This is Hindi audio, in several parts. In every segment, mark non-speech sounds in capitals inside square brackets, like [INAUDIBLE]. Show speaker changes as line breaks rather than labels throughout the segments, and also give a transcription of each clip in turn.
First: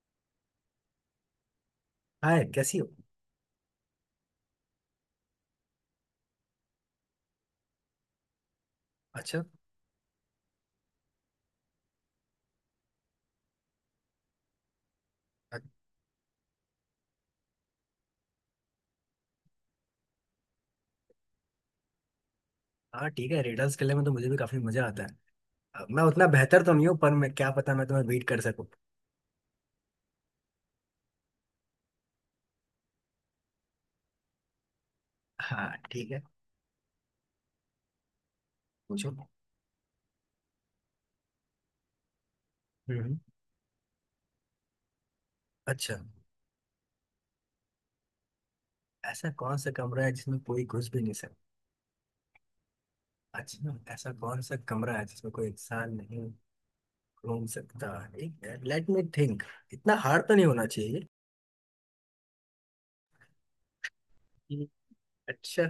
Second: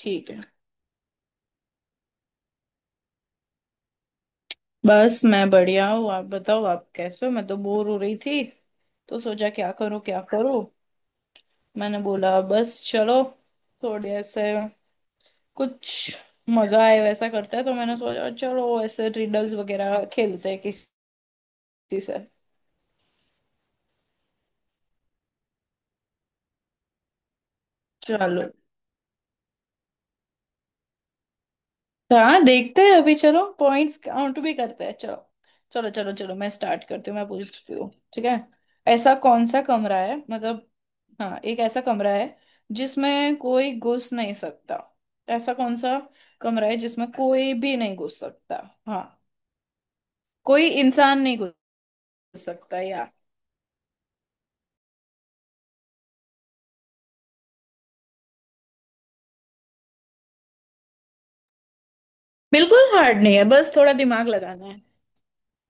ठीक है।
हाय, कैसी हो।
बस मैं बढ़िया हूँ, आप बताओ आप कैसे हो। मैं तो बोर हो रही थी, तो
अच्छा।
सोचा क्या करूँ क्या करूँ। मैंने बोला बस चलो थोड़े ऐसे
अ-
कुछ मजा आए वैसा करते हैं, तो मैंने सोचा चलो ऐसे रिडल्स वगैरह खेलते हैं किसी से।
हाँ, ठीक है। रिडल्स खेलने में तो मुझे भी काफी मजा आता है। मैं उतना बेहतर तो नहीं हूँ, पर मैं क्या पता, मैं तुम्हें बीट कर
चलो
सकूँ।
तो हाँ देखते हैं, अभी चलो पॉइंट्स काउंट भी करते हैं। चलो
हाँ,
चलो
ठीक
चलो
है,
चलो, मैं स्टार्ट करती हूँ, मैं पूछती हूँ। ठीक है।
पूछो।
ऐसा कौन सा कमरा है, मतलब हाँ, एक ऐसा कमरा है
हम्म।
जिसमें कोई घुस नहीं सकता। ऐसा कौन
अच्छा,
सा कमरा है जिसमें कोई भी नहीं घुस सकता। हाँ,
ऐसा कौन सा कमरा है जिसमें कोई
कोई
घुस भी नहीं
इंसान
सकता।
नहीं घुस सकता यार।
अच्छा, ऐसा कौन सा कमरा है जिसमें कोई इंसान नहीं घूम सकता। ठीक है, लेट मी थिंक। इतना हार्ड तो नहीं होना चाहिए।
बिल्कुल हार्ड नहीं है, बस थोड़ा दिमाग
हम्म,
लगाना है।
अच्छा,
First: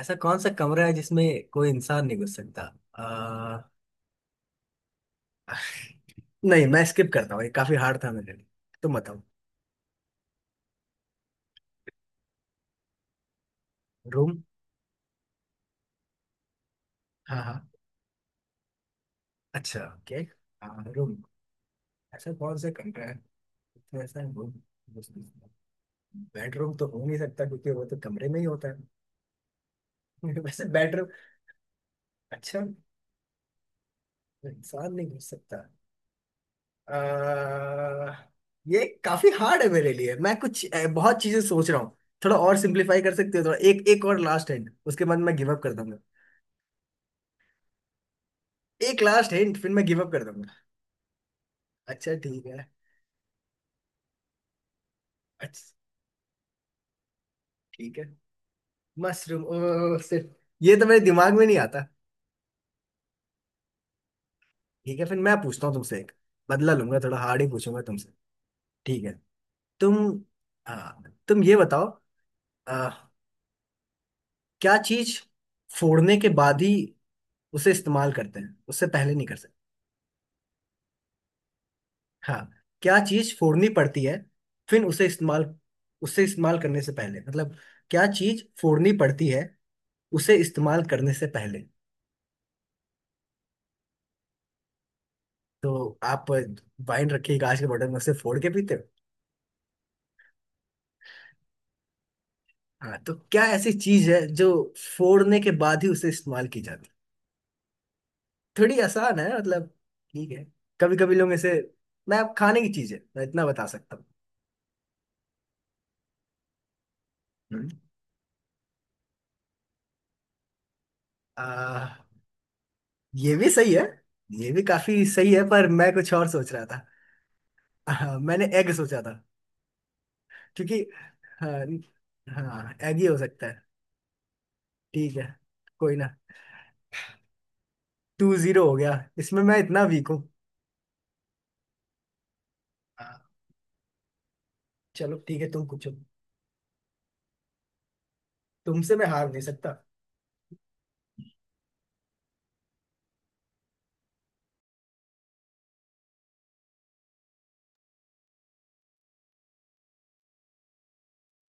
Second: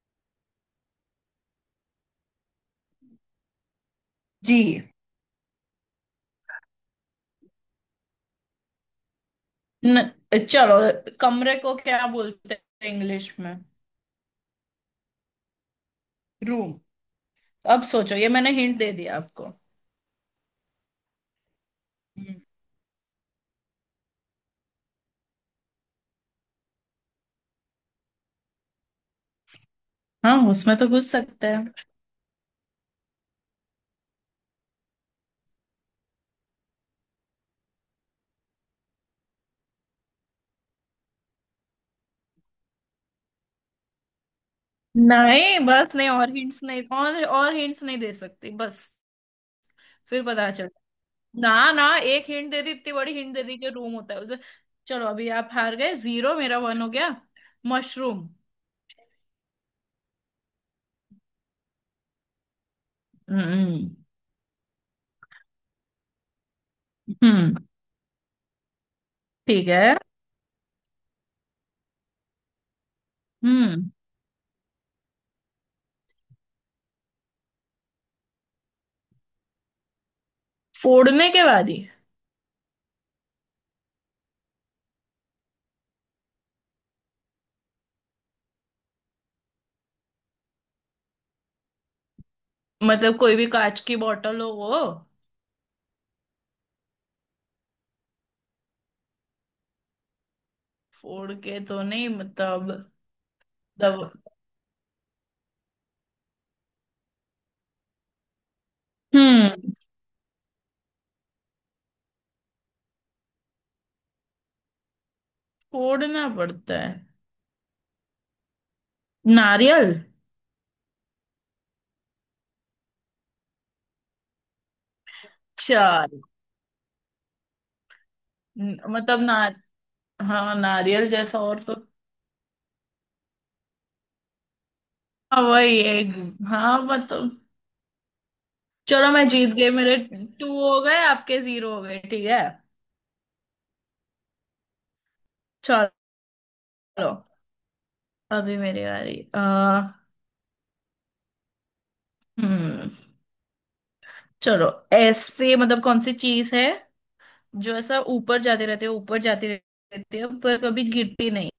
ऐसा कौन सा कमरा है जिसमें कोई इंसान नहीं घुस सकता। अ,
जी।
[LAUGHS] नहीं, मैं स्किप करता हूँ, ये काफी हार्ड था मेरे लिए। तुम बताओ।
न, चलो। कमरे को क्या बोलते हैं इंग्लिश में?
रूम।
रूम।
हाँ, हाँ।
अब सोचो, ये मैंने हिंट दे दिया आपको।
अच्छा, ओके। हाँ, रूम। ऐसा
हम्म।
कौन सा कमरा है। तो ऐसा रूम, बेडरूम तो हो नहीं सकता क्योंकि वो तो कमरे में ही होता है।
हाँ,
[LAUGHS] वैसे
उसमें तो
बेडरूम।
घुस सकते हैं।
अच्छा, इंसान नहीं घुस सकता। आ, ये काफी हार्ड है मेरे लिए, मैं कुछ बहुत चीजें सोच रहा हूँ। थोड़ा और सिंप्लीफाई कर सकते हो थोड़ा? एक एक और लास्ट हिंट, उसके बाद मैं गिव
नहीं,
अप कर
बस
दूंगा।
नहीं, और हिंट्स नहीं, और हिंट्स नहीं दे सकती, बस।
एक लास्ट हिंट, फिर मैं गिव अप
फिर
कर
पता
दूंगा।
चल, ना ना,
अच्छा,
एक
ठीक
हिंट दे
है।
दी, इतनी बड़ी हिंट दे दी कि रूम होता है उसे। चलो अभी आप
अच्छा,
हार गए, जीरो, मेरा वन हो गया।
ठीक है।
मशरूम।
मशरूम? ओ, सिर्फ ये तो मेरे दिमाग में नहीं आता।
हम्म,
ठीक है, फिर मैं पूछता हूँ तुमसे एक। बदला लूंगा, थोड़ा हार्ड ही
हम्म,
पूछूंगा तुमसे। ठीक है।
ठीक
तुम
है,
आ, तुम ये बताओ। आ,
हम्म।
क्या चीज फोड़ने के बाद ही उसे इस्तेमाल करते हैं, उससे पहले नहीं कर सकते।
फोड़ने के बाद ही,
हाँ। क्या चीज फोड़नी पड़ती है फिर उसे इस्तेमाल करने से पहले, मतलब क्या चीज फोड़नी पड़ती है उसे इस्तेमाल करने से पहले।
मतलब कोई भी कांच की बोतल हो वो,
तो आप वाइन रखिए कांच के बॉटल में, उसे फोड़ के पीते हो?
फोड़ के तो नहीं मतलब
हाँ, तो क्या ऐसी चीज
दब।
है जो फोड़ने के बाद ही उसे इस्तेमाल की जाती है? थोड़ी आसान है मतलब।
हम्म,
ठीक है। कभी कभी लोग ऐसे। मैं, अब खाने की चीज है, मैं इतना बता सकता हूँ।
फोड़ना पड़ता है।
हम्म।
नारियल।
आ, ये भी सही है। ये भी काफी सही है, पर मैं कुछ
चल।
और सोच रहा था। मैंने एग सोचा था
मतलब ना। हाँ
क्योंकि।
नारियल जैसा और
हाँ।
तो।
हाँ, एग ही हो सकता है। ठीक है।
हाँ वही
कोई ना।
एक। हाँ मतलब।
2-0 हो गया।
चलो मैं
इसमें
जीत
मैं
गई,
इतना
मेरे
वीक हूँ।
टू हो गए, आपके जीरो हो गए। ठीक है।
हाँ, चलो ठीक है, तुम
चलो
पूछो।
अभी मेरी
तुमसे मैं
बारी।
हार नहीं सकता।
हम्म। चलो ऐसे मतलब कौन सी चीज है जो ऐसा ऊपर जाती रहती है, ऊपर जाती रहती है, पर कभी गिरती नहीं।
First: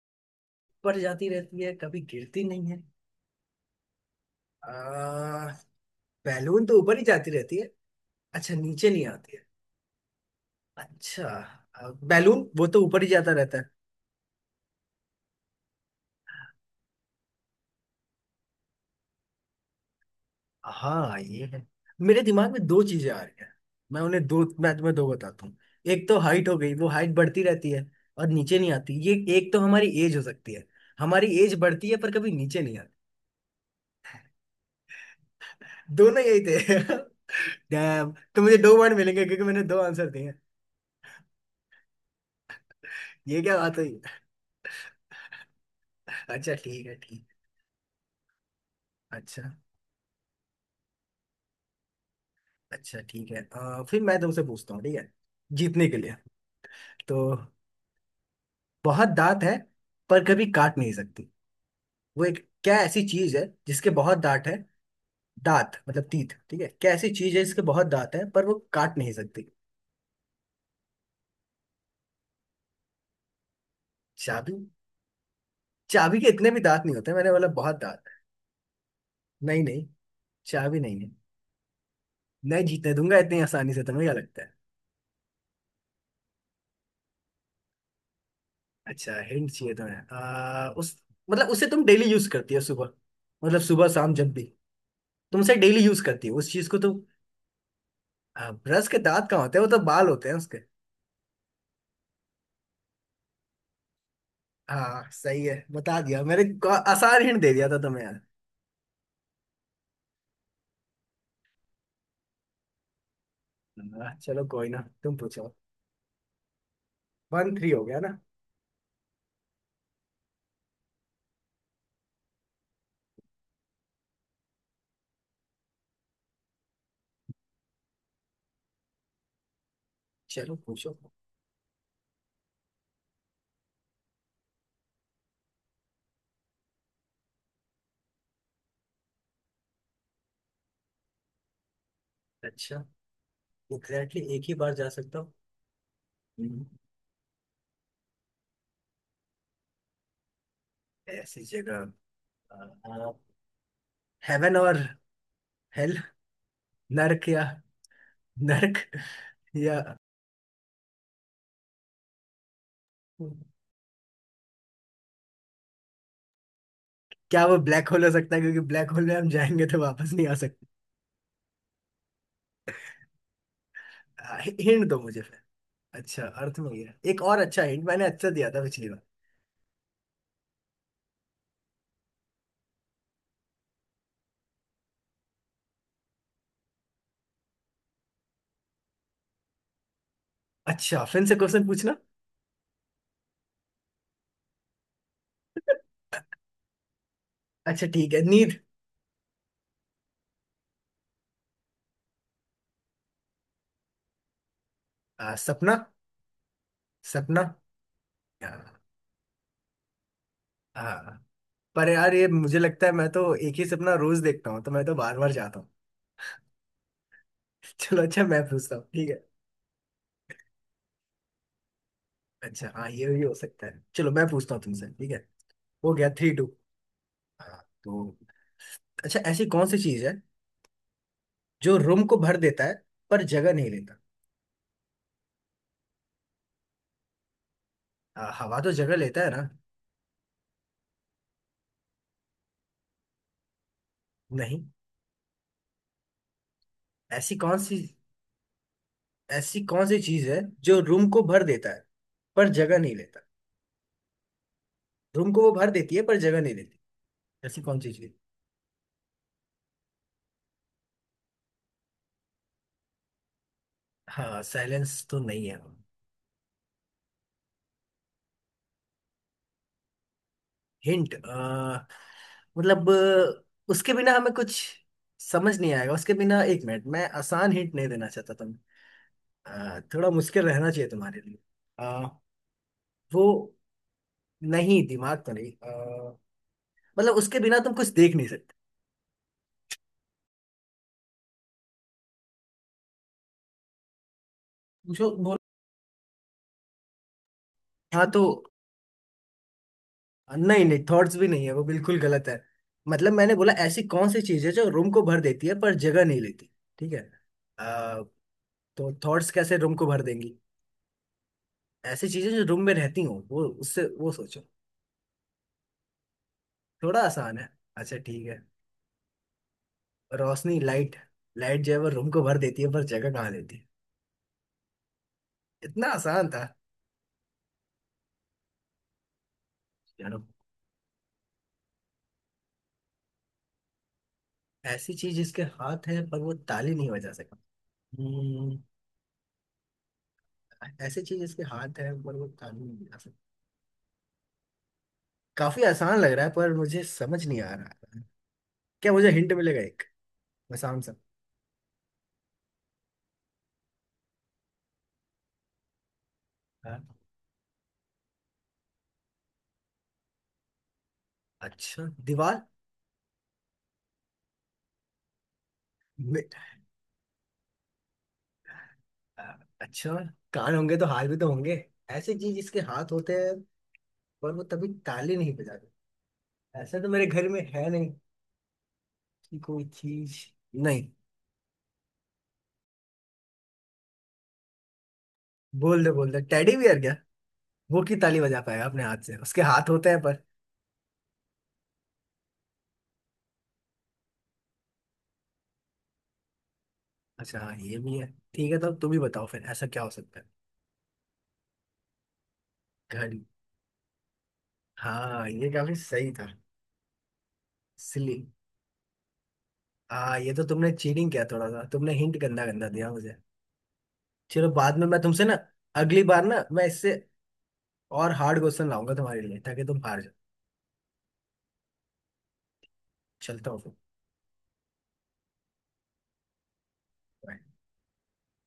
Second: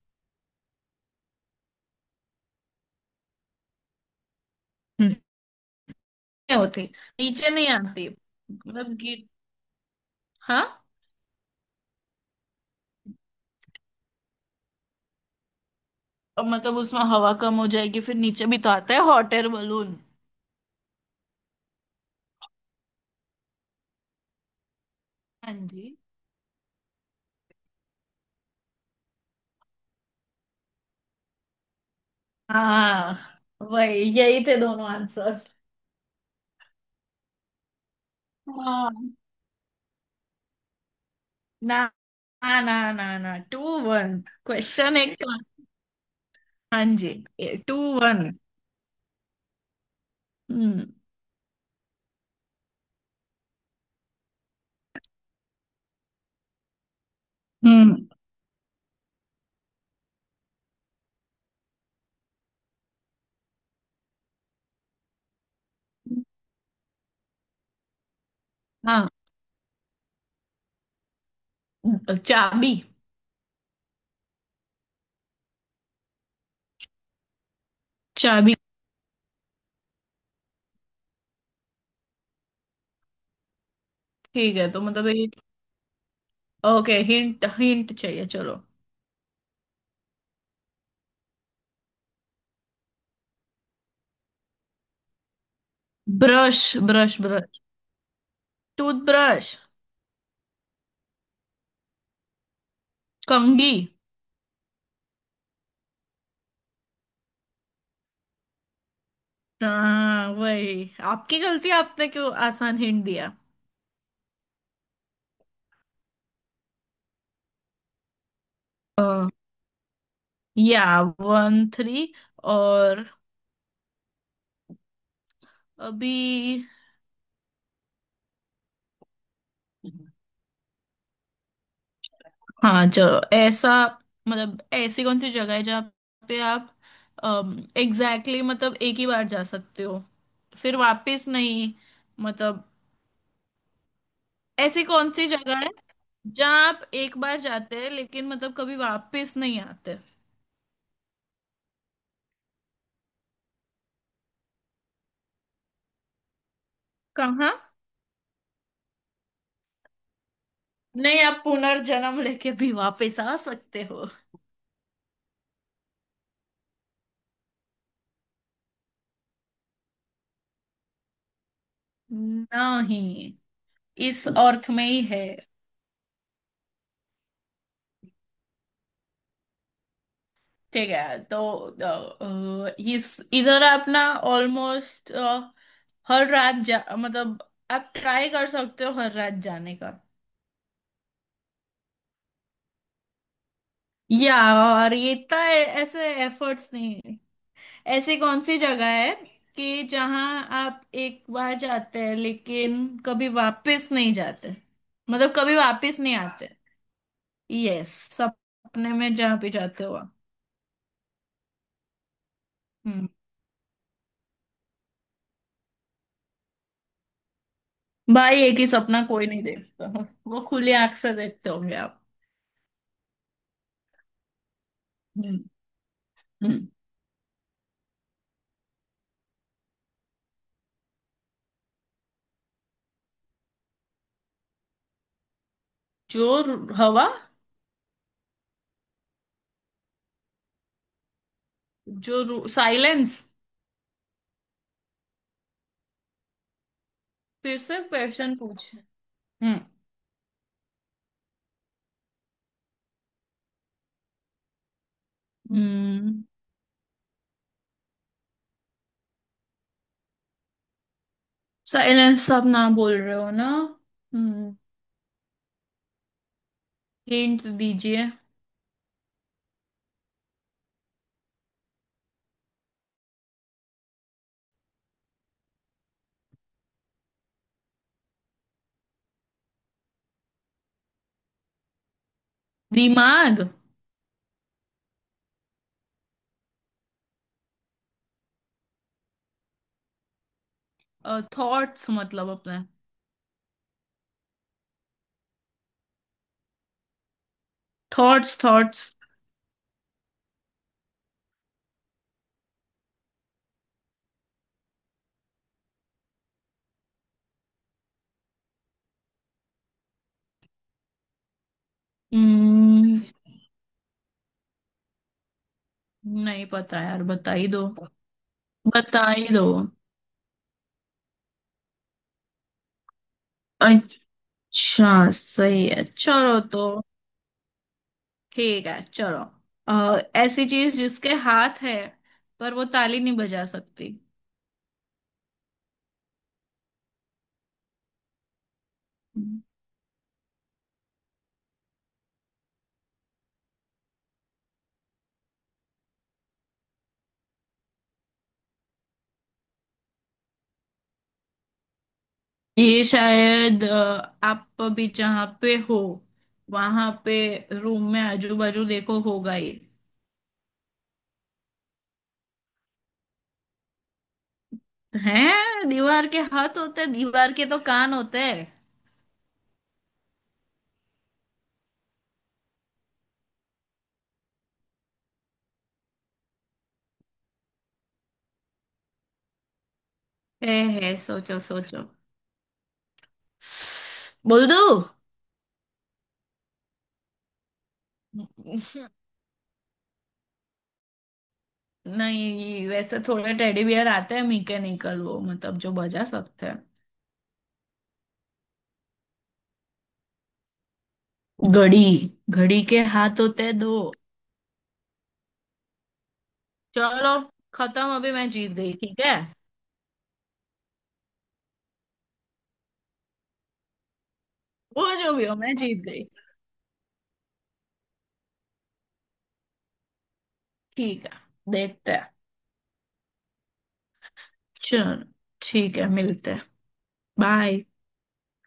ऊपर जाती रहती है, कभी गिरती नहीं है। आ,
हम्म। नहीं
बैलून तो
होती,
ऊपर ही जाती
नीचे
रहती
नहीं
है।
आती
अच्छा, नीचे
मतलब
नहीं
गिर।
आती है।
हाँ।
अच्छा, बैलून वो तो ऊपर ही जाता रहता है।
और मतलब उसमें हवा कम हो जाएगी फिर नीचे भी तो आता है हॉट एयर बलून।
हाँ, ये है। मेरे दिमाग में दो चीजें आ रही हैं। मैं तुम्हें दो बताता
हाँ
हूँ।
जी।
एक तो हाइट हो गई, वो हाइट बढ़ती रहती है और नीचे नहीं आती। ये एक तो हमारी एज हो सकती है। हमारी एज बढ़ती है पर कभी नीचे नहीं आती।
हाँ वही यही थे दोनों आंसर।
दोनों यही थे। [LAUGHS] डैम, तो मुझे 2 पॉइंट
हाँ,
मिलेंगे क्योंकि मैंने दो आंसर दिए हैं।
ना ना ना ना,
ये क्या
टू
बात हुई।
वन, क्वेश्चन एक का।
अच्छा,
हाँ
ठीक है,
जी,
ठीक।
To one.
अच्छा।
हम्म।
अच्छा, ठीक है। फिर मैं तुमसे पूछता हूँ, ठीक है, जीतने के लिए तो।
हम्म।
बहुत दांत है पर कभी काट नहीं सकती वो, एक क्या ऐसी चीज है जिसके बहुत दांत है? दांत मतलब तीत, ठीक है, क्या ऐसी चीज है जिसके बहुत दांत है पर वो काट
हाँ,
नहीं सकती?
चाबी।
चाबी? चाबी के इतने भी दांत नहीं होते, मैंने बोला बहुत दांत।
चाबी।
नहीं नहीं, चाबी नहीं है। नहीं जीतने दूंगा इतनी आसानी से, तुम्हें क्या लगता है।
ठीक है तो मतलब ये, ओके, हिंट हिंट चाहिए, चलो।
अच्छा, हिंट चाहिए तुम्हें? उस, मतलब उसे तुम डेली यूज करती हो सुबह, मतलब सुबह शाम जब भी तुम उसे डेली यूज करती हो उस
ब्रश,
चीज को तुम।
Brush, brush.
ब्रश के दांत कहाँ
टूथब्रश।
होते हैं, वो तो बाल होते हैं उसके।
कंघी।
हाँ, सही है, बता दिया मैंने। को- आसान हिंट दे दिया था तुम्हें यार।
हाँ वही आपकी गलती, आपने क्यों आसान हिंट दिया।
हाँ, चलो कोई ना, तुम पूछो। 1-3 हो गया ना।
या वन थ्री और अभी।
चलो पूछो।
हाँ चलो। ऐसा मतलब ऐसी कौन सी जगह है जहाँ पे आप एग्जैक्टली, exactly, मतलब एक ही बार जा सकते हो फिर वापस नहीं मतलब।
अच्छा, एग्जैक्टली एक ही बार
ऐसी
जा
कौन
सकता
सी
हूँ।
जगह है
हम्म,
जहाँ आप एक बार जाते हैं लेकिन मतलब कभी वापस नहीं आते।
ऐसी जगह, हेवन और हेल, नरक या
कहाँ?
नरक। [LAUGHS] या
नहीं, आप पुनर्जन्म लेके भी वापस आ सकते हो।
क्या वो ब्लैक होल हो सकता है, क्योंकि ब्लैक होल में हम जाएंगे तो वापस नहीं आ सकते।
नहीं, इस अर्थ में
हिंट दो
ही
मुझे
है।
फिर। अच्छा, अर्थ में गया एक और। अच्छा हिंट मैंने अच्छा दिया था पिछली बार।
ठीक है तो इस इधर अपना ऑलमोस्ट हर रात जा, मतलब आप ट्राई कर सकते हो हर रात जाने का।
अच्छा, फिर से क्वेश्चन पूछना।
या और ये इतना ऐसे एफर्ट्स नहीं है।
अच्छा, ठीक
ऐसे
है।
कौन सी
नींद?
जगह है कि जहां आप एक बार जाते हैं लेकिन कभी वापस नहीं जाते, मतलब कभी
सपना।
वापस नहीं आते।
सपना।
यस, सपने में जहां भी जाते हो आप।
हाँ। पर यार, ये मुझे लगता है
हम्म।
मैं तो एक ही सपना रोज देखता हूँ, तो मैं तो बार बार जाता हूँ। [LAUGHS] चलो अच्छा, मैं
भाई एक ही
पूछता हूँ,
सपना
ठीक है।
कोई नहीं देखता, वो खुली आंख से देखते होंगे आप।
अच्छा हाँ, ये भी हो सकता है। चलो मैं पूछता हूँ तुमसे, ठीक है।
हम्म।
हो गया 3-2।
हम्म।
हाँ, तो अच्छा, ऐसी कौन सी चीज है जो रूम को भर देता है पर जगह नहीं लेता?
जो हवा,
हवा तो जगह लेता है ना।
जो साइलेंस।
नहीं। ऐसी कौन
फिर
सी,
से क्वेश्चन पूछ। हम्म।
ऐसी कौन सी चीज है जो रूम को भर देता है पर जगह नहीं लेता? रूम को वो भर देती है पर
हम्म।
जगह नहीं लेती। ऐसी कौन सी चीज?
साइलेंस, आप ना बोल रहे हो ना।
हाँ,
हम्म,
साइलेंस तो नहीं है।
हिंट दीजिए।
हिंट मतलब, मतलब, उसके बिना हमें कुछ समझ नहीं आएगा उसके बिना। एक मिनट, मैं आसान हिंट नहीं देना चाहता तुम्हें। थोड़ा मुश्किल रहना चाहिए तुम्हारे लिए। अ, वो,
दिमाग।
नहीं दिमाग तो नहीं। मतलब उसके बिना तुम कुछ देख नहीं सकते।
थॉट्स मतलब अपने
पूछो बोल। हाँ, तो
थॉट्स, थॉट्स।
नहीं नहीं, थॉट्स भी नहीं है, वो बिल्कुल गलत है। मतलब मैंने बोला ऐसी कौन सी चीज है जो रूम को भर देती है पर जगह नहीं लेती, ठीक है। अ, तो थॉट्स कैसे रूम को भर देंगी? ऐसी चीजें जो रूम में
हम्म।
रहती हो वो, उससे वो सोचो।
नहीं पता
थोड़ा
यार, बता
आसान
ही
है।
दो,
अच्छा, ठीक है।
बता ही दो।
रोशनी, लाइट। लाइट जो है वो रूम को भर देती है पर जगह कहाँ देती है।
अच्छा सही है,
इतना आसान
चलो
था।
तो। ठीक है चलो।
चलो,
ऐसी चीज जिसके हाथ है पर वो ताली नहीं बजा सकती।
ऐसी चीज इसके हाथ है पर वो ताली नहीं बजा सका। हम्म, ऐसी चीज इसके हाथ है पर वो ताली नहीं बजा सका। काफी आसान लग रहा है पर मुझे समझ नहीं आ रहा है। क्या मुझे हिंट मिलेगा एक? मैं शाम से।
ये शायद आप अभी जहाँ पे हो
हाँ।
वहां पे, रूम में आजू बाजू देखो होगा ये।
अच्छा, दीवार?
हैं, दीवार के
मे-
हाथ होते हैं, दीवार के तो कान होते हैं।
आ, अच्छा, कान होंगे तो हाथ भी तो होंगे। ऐसी चीज इसके हाथ होते हैं पर वो तभी ताली नहीं बजाते। ऐसा तो मेरे घर में है नहीं कि कोई चीज।
है
नहीं।
है, सोचो सोचो, बोल दो।
बोल दे बोल दे, टेडी बियर क्या वो की ताली बजा पाएगा अपने हाथ से? उसके हाथ होते हैं पर।
नहीं वैसे थोड़े टेडी बियर आते हैं मैकेनिकल वो मतलब जो बजा सकते हैं।
अच्छा हाँ, ये भी है। ठीक है, तो तुम ही बताओ फिर ऐसा क्या हो सकता है।
घड़ी। घड़ी के हाथ
घड़ी?
होते हैं दो।
हाँ, ये काफी सही था।
चलो खत्म, अभी
सिली।
मैं जीत गई। ठीक है।
हाँ, ये तो तुमने चीटिंग किया थोड़ा सा, तुमने हिंट गंदा गंदा दिया मुझे। चलो बाद में
वो
मैं
जो
तुमसे
भी हो
ना,
मैं जीत
अगली
गई।
बार ना मैं इससे और हार्ड क्वेश्चन लाऊंगा तुम्हारे लिए ताकि तुम हार जाओ।
ठीक है, देखते हैं।
चलता हूँ फिर।
चलो ठीक है, मिलते हैं,
Bye.
बाय।